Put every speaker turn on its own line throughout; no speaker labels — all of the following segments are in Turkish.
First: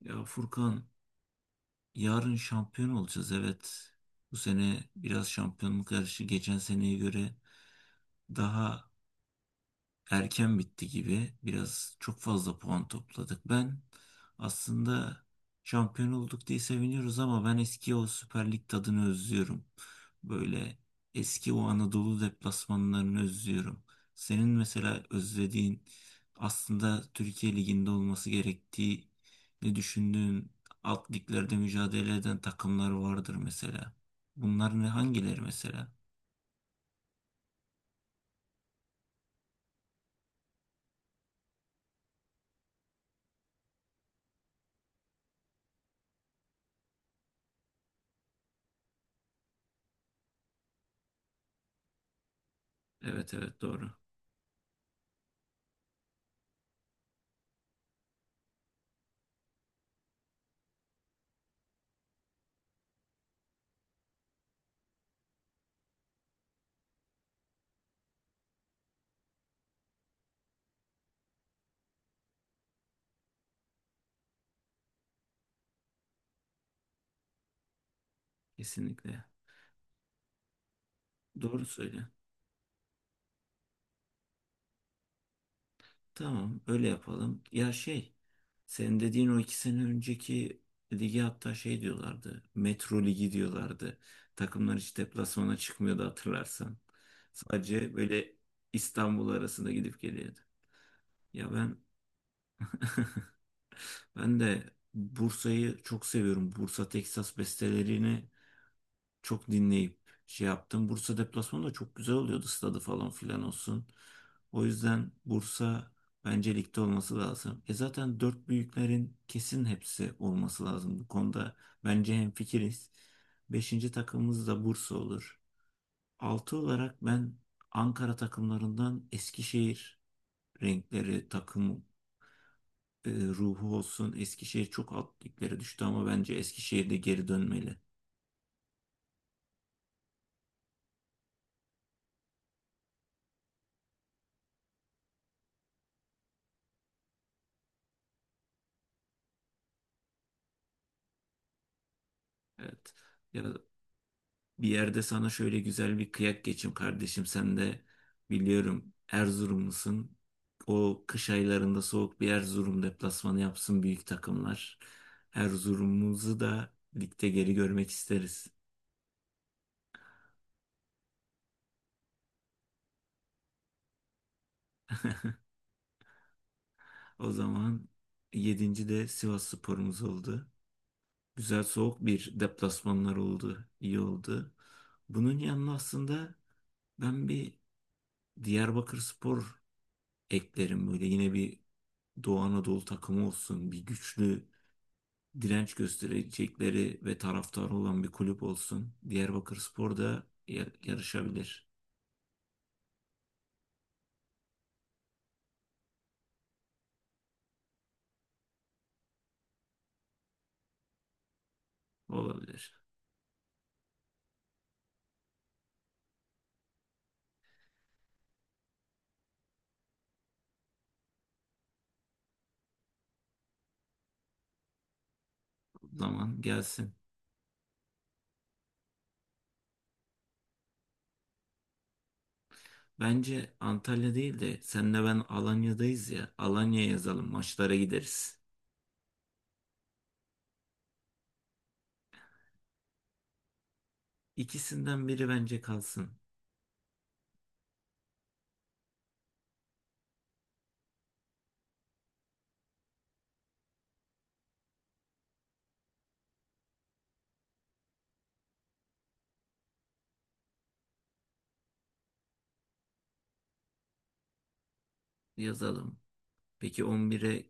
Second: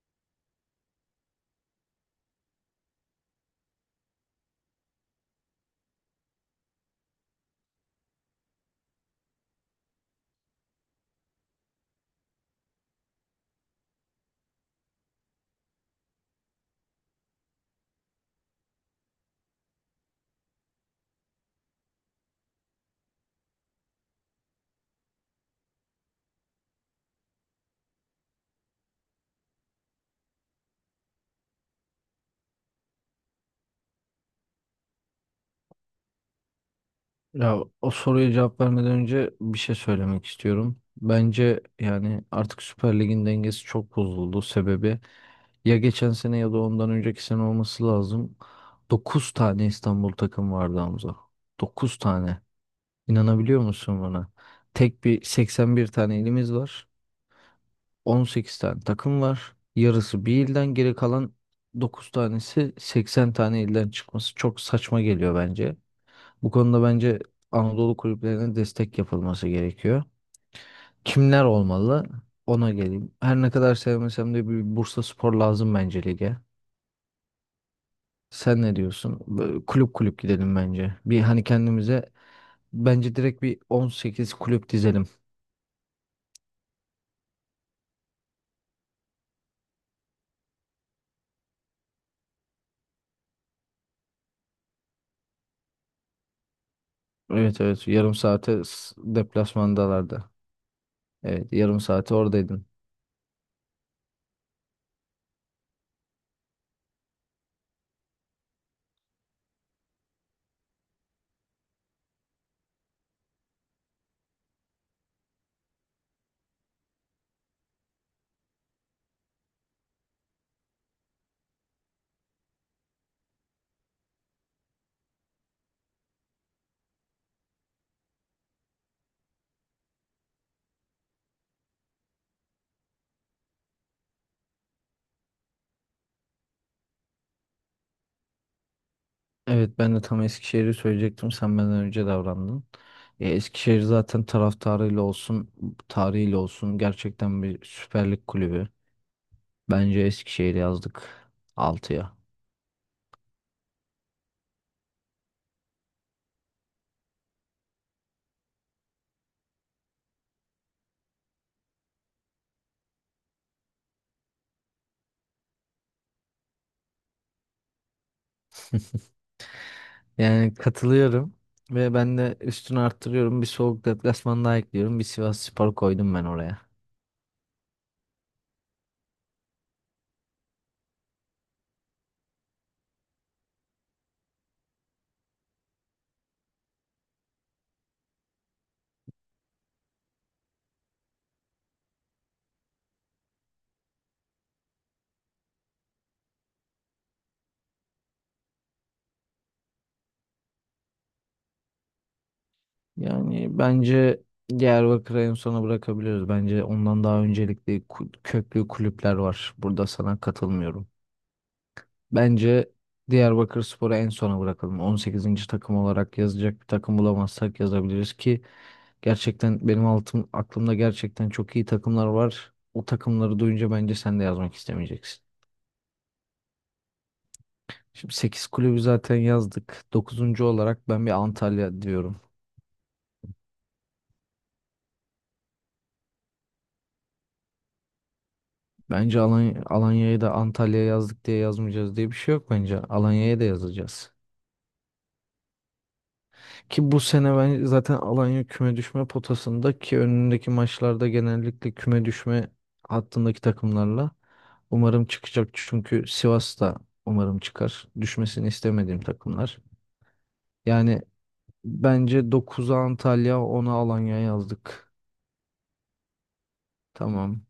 Ya Furkan, yarın şampiyon olacağız, evet. Bu sene biraz şampiyonluk yarışı geçen seneye göre daha erken bitti gibi. Biraz çok fazla puan topladık. Ben aslında şampiyon olduk diye seviniyoruz ama ben eski o Süper Lig tadını özlüyorum. Böyle eski o Anadolu deplasmanlarını özlüyorum. Senin mesela özlediğin, aslında Türkiye Ligi'nde olması gerektiği ne düşündüğün, alt liglerde mücadele eden takımlar vardır mesela. Bunlar ne, hangileri mesela?
Ya o soruya cevap vermeden önce bir şey söylemek istiyorum. Bence yani artık Süper Lig'in dengesi çok bozuldu. Sebebi ya geçen sene ya da ondan önceki sene olması lazım. 9 tane İstanbul takım vardı, Hamza. 9 tane.
Evet evet,
İnanabiliyor
doğru.
musun buna? Tek bir 81 tane ilimiz var. 18 tane takım var. Yarısı bir ilden, geri kalan 9 tanesi 80 tane ilden çıkması çok saçma geliyor bence. Bu konuda bence Anadolu kulüplerine destek yapılması gerekiyor. Kimler olmalı? Ona geleyim. Her ne kadar sevmesem de bir Bursa Spor lazım bence lige. Sen ne diyorsun?
Kesinlikle.
Böyle kulüp kulüp gidelim bence. Bir hani
Doğru söyle.
kendimize bence direkt bir 18 kulüp dizelim.
Tamam, öyle yapalım. Ya senin dediğin o iki sene önceki ligi, hatta şey diyorlardı. Metro Ligi diyorlardı. Takımlar hiç deplasmana çıkmıyordu hatırlarsan.
Evet evet,
Sadece
yarım
böyle
saate
İstanbul arasında gidip
deplasmandalardı.
geliyordu. Ya
Evet,
ben
yarım saate oradaydın.
ben de Bursa'yı çok seviyorum. Bursa Teksas bestelerini çok dinleyip şey yaptım. Bursa deplasmanı da çok güzel oluyordu, stadı falan filan olsun. O yüzden Bursa bence ligde olması lazım. E zaten dört büyüklerin kesin hepsi olması lazım. Bu konuda bence hemfikiriz. Beşinci takımımız da Bursa olur. Altı olarak ben Ankara takımlarından Eskişehir renkleri, takım ruhu olsun. Eskişehir çok alt liglere düştü ama bence Eskişehir de geri dönmeli.
Evet, ben de tam Eskişehir'i söyleyecektim. Sen benden önce davrandın. Eskişehir zaten taraftarıyla olsun, tarihiyle olsun gerçekten bir Süper Lig kulübü. Bence Eskişehir'i yazdık altıya.
Evet. Ya, bir yerde sana şöyle güzel bir kıyak geçeyim kardeşim. Sen de biliyorum Erzurumlusun. O kış aylarında soğuk bir Erzurum deplasmanı yapsın büyük takımlar. Erzurum'umuzu da ligde geri görmek isteriz.
Yani katılıyorum ve ben de üstünü arttırıyorum. Bir soğuk deplasman daha ekliyorum. Bir Sivasspor koydum ben oraya.
O zaman yedinci de Sivas sporumuz oldu. Güzel soğuk bir deplasmanlar oldu. İyi oldu. Bunun yanına aslında ben bir Diyarbakır Spor eklerim, böyle yine bir Doğu Anadolu takımı olsun, bir güçlü direnç gösterecekleri ve taraftarı olan bir kulüp olsun. Diyarbakırspor da yarışabilir.
Yani bence Diyarbakır'ı en sona bırakabiliriz. Bence ondan daha öncelikli köklü kulüpler var. Burada sana katılmıyorum.
Olabilir.
Bence Diyarbakırspor'u en sona bırakalım. On sekizinci takım olarak yazacak bir takım bulamazsak yazabiliriz, ki gerçekten benim altım, aklımda gerçekten çok iyi takımlar var. O takımları duyunca bence sen de yazmak istemeyeceksin.
Zaman gelsin.
Şimdi 8 kulübü zaten yazdık. Dokuzuncu olarak ben bir Antalya diyorum.
Bence Antalya değil de senle ben Alanya'dayız ya. Alanya yazalım, maçlara gideriz.
Bence Alanya'yı da Antalya'ya yazdık diye yazmayacağız diye bir şey yok bence. Alanya'ya da yazacağız.
İkisinden biri bence kalsın.
Ki bu sene ben zaten Alanya küme düşme potasında, ki önündeki maçlarda genellikle küme düşme hattındaki takımlarla umarım çıkacak. Çünkü Sivas da umarım çıkar. Düşmesini istemediğim takımlar. Yani bence dokuza Antalya, ona Alanya yazdık.
Yazalım. Peki
Tamam.
11'e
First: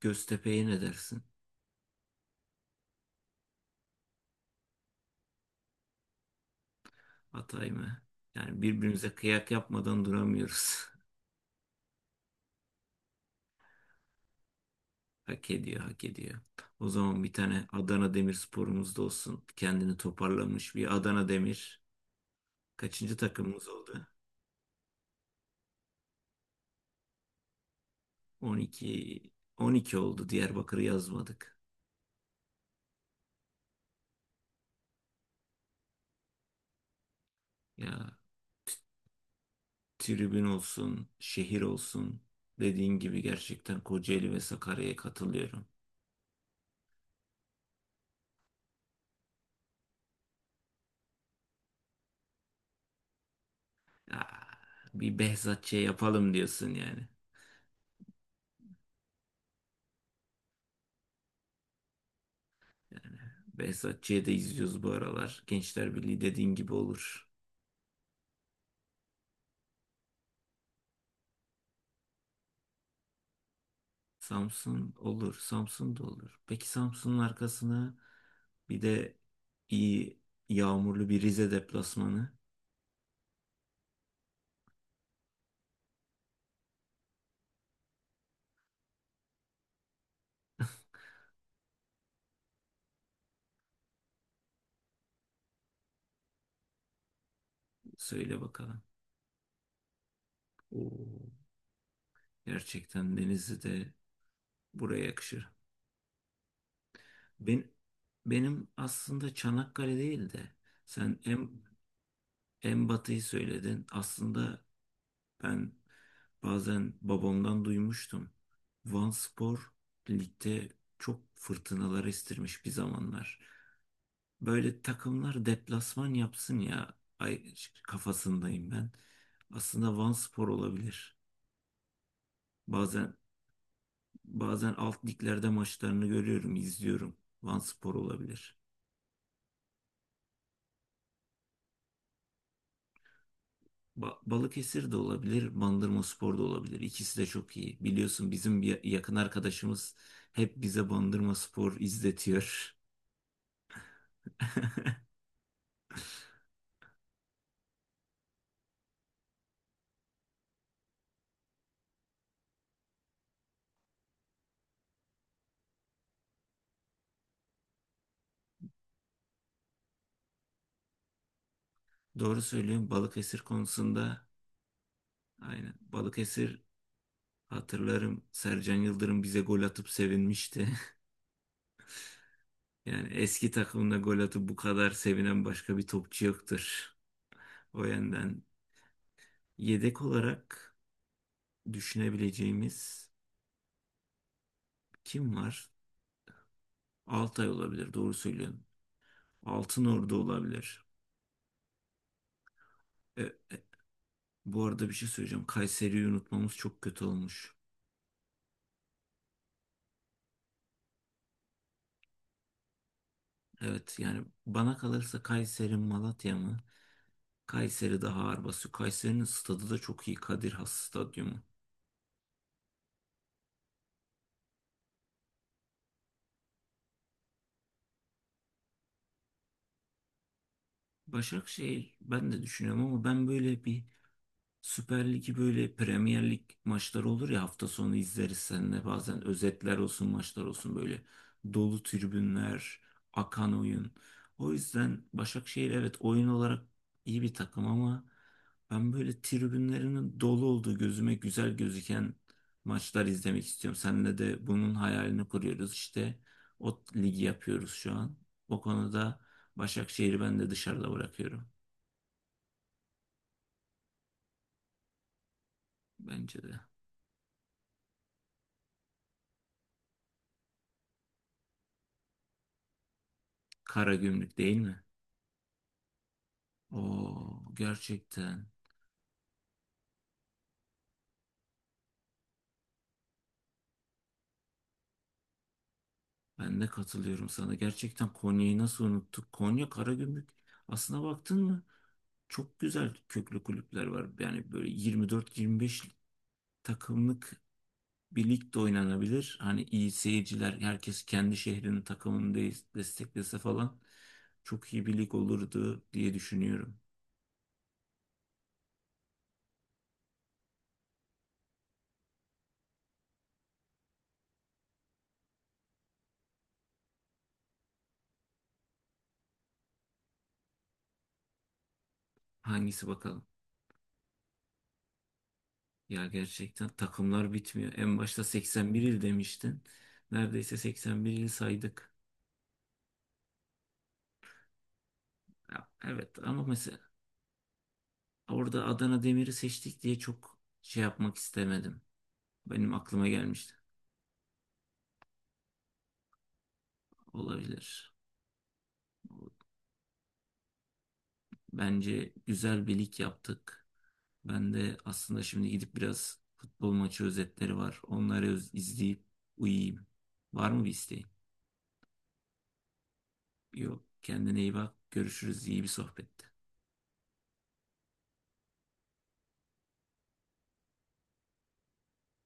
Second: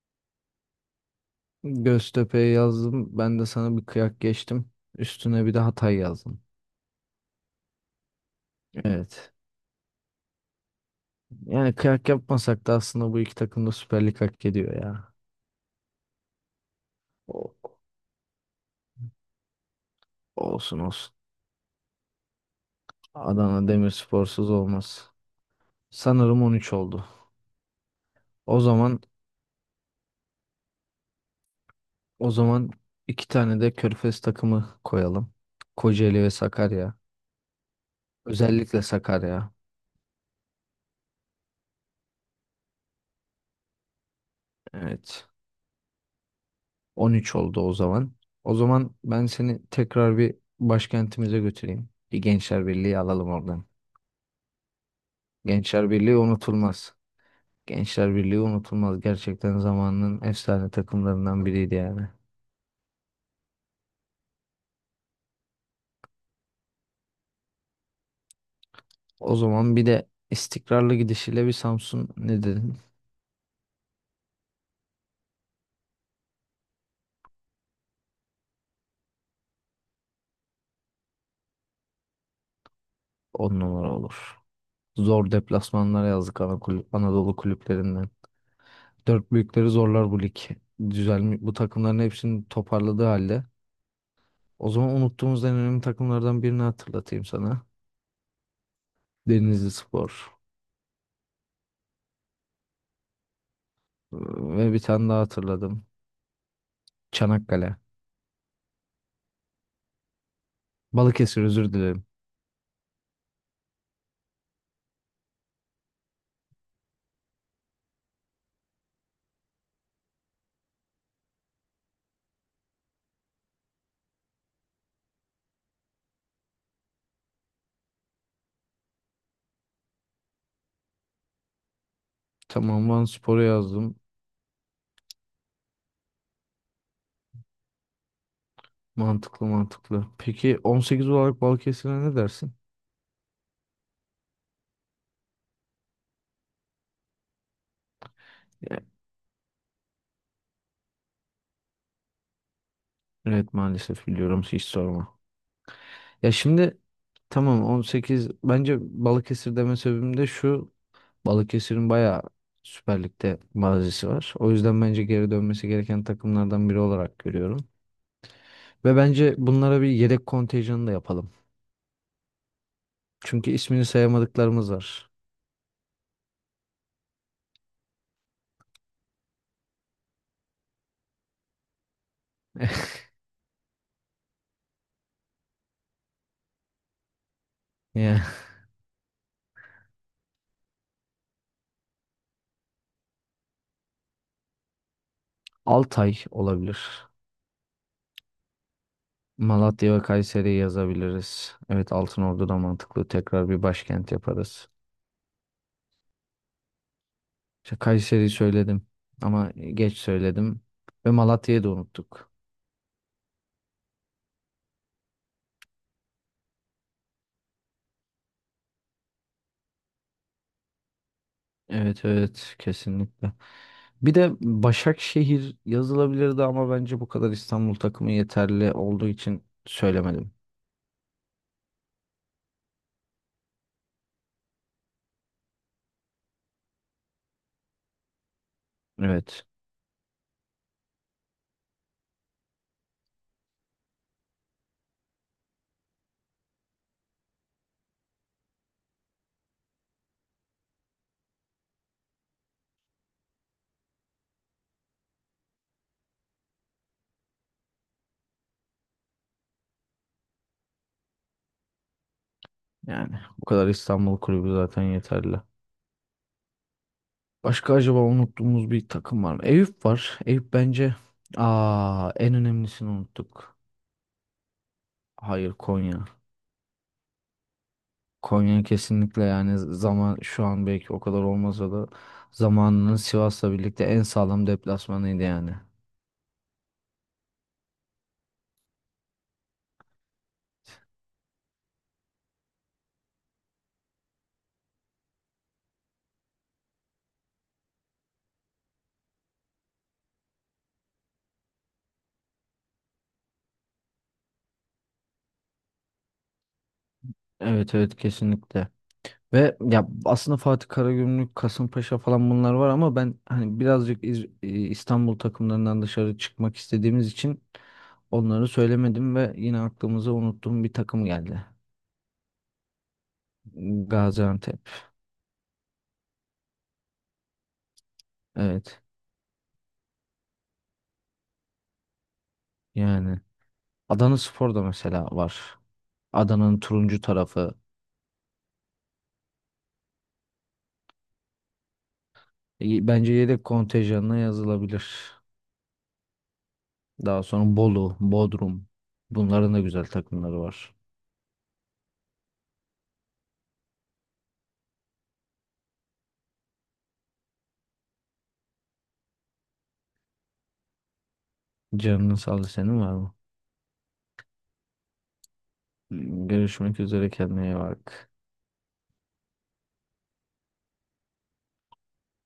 Göztepe'ye ne dersin?
Göztepe'ye yazdım. Ben de sana bir kıyak geçtim. Üstüne bir de Hatay yazdım.
Atay mı? Yani birbirimize
Evet.
kıyak yapmadan duramıyoruz.
Yani kıyak yapmasak da aslında bu iki takım da Süper Lig hak ediyor ya.
Hak ediyor, hak ediyor. O zaman bir
O-
tane Adana Demirspor'umuz da olsun. Kendini toparlamış
olsun
bir
olsun.
Adana Demir. Kaçıncı
Adana
takımımız oldu?
Demirspor'suz olmaz. Sanırım 13 oldu. O zaman
12. 12 oldu. Diyarbakır'ı yazmadık.
o zaman iki tane de Körfez takımı koyalım. Kocaeli ve Sakarya.
Ya,
Özellikle Sakarya.
tribün olsun, şehir olsun. Dediğin gibi, gerçekten Kocaeli ve Sakarya'ya
Evet.
katılıyorum.
13 oldu o zaman. O zaman ben seni tekrar bir başkentimize götüreyim. Bir Gençler Birliği alalım oradan.
Ya, bir Behzatçı'ya
Gençler Birliği
yapalım diyorsun
unutulmaz.
yani.
Gençler Birliği unutulmaz. Gerçekten zamanının efsane takımlarından biriydi yani.
Yani Behzatçı'ya da izliyoruz bu aralar. Gençler Birliği dediğin gibi olur.
O zaman bir de istikrarlı gidişiyle bir Samsun, ne dedin?
Samsun olur. Samsun da olur. Peki Samsun'un arkasına bir de iyi yağmurlu bir Rize deplasmanı,
On numara olur. Zor deplasmanlar yazdık ana kulüp, Anadolu kulüplerinden. Dört büyükleri zorlar bu lig. Düzelmiş, bu takımların hepsini toparladığı halde. O zaman unuttuğumuz en önemli takımlardan birini hatırlatayım sana.
söyle bakalım.
Denizlispor.
Oo. Gerçekten Denizli de
Ee, Ve bir
buraya
tane daha
yakışır.
hatırladım.
Ben,
Çanakkale.
benim aslında Çanakkale değil de sen
Balıkesir,
en,
özür dilerim.
en batıyı söyledin. Aslında ben bazen babamdan duymuştum. Van spor ligde çok fırtınalar estirmiş bir zamanlar. Böyle takımlar deplasman yapsın ya. Ay, kafasındayım ben. Aslında Vanspor olabilir.
Tamam, Van
Bazen
Spor'u yazdım.
bazen alt liglerde maçlarını görüyorum, izliyorum. Vanspor olabilir.
Mantıklı mantıklı. Peki 18 olarak Balıkesir'e ne dersin?
Balıkesir de olabilir, Bandırmaspor da olabilir. İkisi de çok iyi. Biliyorsun bizim
Ya,
bir yakın arkadaşımız hep bize Bandırmaspor izletiyor.
evet, maalesef biliyorum, hiç sorma. Ya şimdi tamam, on sekiz. Bence Balıkesir deme sebebim de şu: Balıkesir'in bayağı Süper Lig'de mazisi var. O yüzden bence geri dönmesi gereken takımlardan biri olarak görüyorum. Ve bence bunlara bir yedek kontenjanı da yapalım.
Doğru söylüyorum Balıkesir
Çünkü ismini
konusunda.
sayamadıklarımız var.
Aynen. Balıkesir, hatırlarım, Sercan Yıldırım bize gol atıp sevinmişti. Yani eski takımında gol atıp bu kadar sevinen başka bir topçu yoktur. O
Yani
yönden yedek olarak düşünebileceğimiz kim var?
Altay olabilir.
Altay olabilir, doğru söylüyorsun.
Malatya ve
Altınordu
Kayseri'yi
olabilir.
yazabiliriz. Evet, Altınordu da mantıklı. Tekrar
E,
bir başkent
bu
yaparız.
arada bir şey söyleyeceğim. Kayseri'yi unutmamız çok kötü olmuş.
İşte Kayseri'yi söyledim ama geç söyledim. Ve Malatya'yı da unuttuk.
Evet yani bana kalırsa Kayseri Malatya mı? Kayseri daha ağır basıyor. Kayseri'nin stadı da çok iyi. Kadir Has Stadyumu.
Evet evet, kesinlikle. Bir de Başakşehir yazılabilirdi ama bence bu kadar İstanbul takımı yeterli olduğu için söylemedim.
Başakşehir ben de düşünüyorum ama ben böyle bir Süper Lig'i, böyle Premier Lig maçları olur ya hafta sonu, izleriz seninle bazen,
Evet,
özetler olsun, maçlar olsun, böyle dolu tribünler, akan oyun. O yüzden Başakşehir, evet, oyun olarak iyi bir takım ama ben böyle tribünlerinin dolu olduğu, gözüme güzel gözüken maçlar izlemek istiyorum. Seninle de bunun hayalini kuruyoruz işte, o ligi yapıyoruz şu an. O konuda Başakşehir'i ben de dışarıda bırakıyorum,
yani bu kadar İstanbul kulübü zaten yeterli.
bence de.
Başka acaba unuttuğumuz bir takım var mı? Eyüp var. Eyüp bence, aa, en önemlisini unuttuk.
Karagümrük değil mi?
Hayır, Konya.
Oo, gerçekten.
Konya kesinlikle, yani zaman şu an belki o kadar olmasa da zamanının Sivas'la birlikte en sağlam deplasmanıydı yani.
Ben de katılıyorum sana. Gerçekten Konya'yı nasıl unuttuk? Konya, Karagümrük. Aslına baktın mı? Çok güzel köklü kulüpler var. Yani böyle 24-25 takımlık bir lig de oynanabilir. Hani iyi seyirciler, herkes kendi şehrinin takımını desteklese falan, çok iyi bir lig olurdu diye düşünüyorum.
Evet evet, kesinlikle. Ve ya aslında Fatih Karagümrük, Kasımpaşa falan bunlar var ama ben hani birazcık İstanbul takımlarından dışarı çıkmak istediğimiz için onları söylemedim ve yine aklımıza unuttuğum bir takım geldi.
Hangisi bakalım?
Gaziantep.
Ya gerçekten takımlar bitmiyor. En başta 81
Evet.
il demiştin. Neredeyse 81 il saydık.
Yani Adanaspor da mesela var.
Ya, evet ama
Adana'nın
mesela
turuncu tarafı.
orada Adana Demir'i seçtik diye çok şey yapmak istemedim. Benim aklıma
Bence yedek
gelmişti.
kontenjanına yazılabilir. Daha sonra
Olabilir.
Bolu, Bodrum. Bunların da güzel takımları var.
Bence güzel bir lig yaptık. Ben de aslında şimdi gidip biraz futbol maçı özetleri var. Onları izleyip uyuyayım. Var mı bir isteğin?
Canının sağlığı, senin var mı?
Yok. Kendine iyi bak. Görüşürüz. İyi bir sohbetti.
Görüşmek üzere, kendine iyi bak.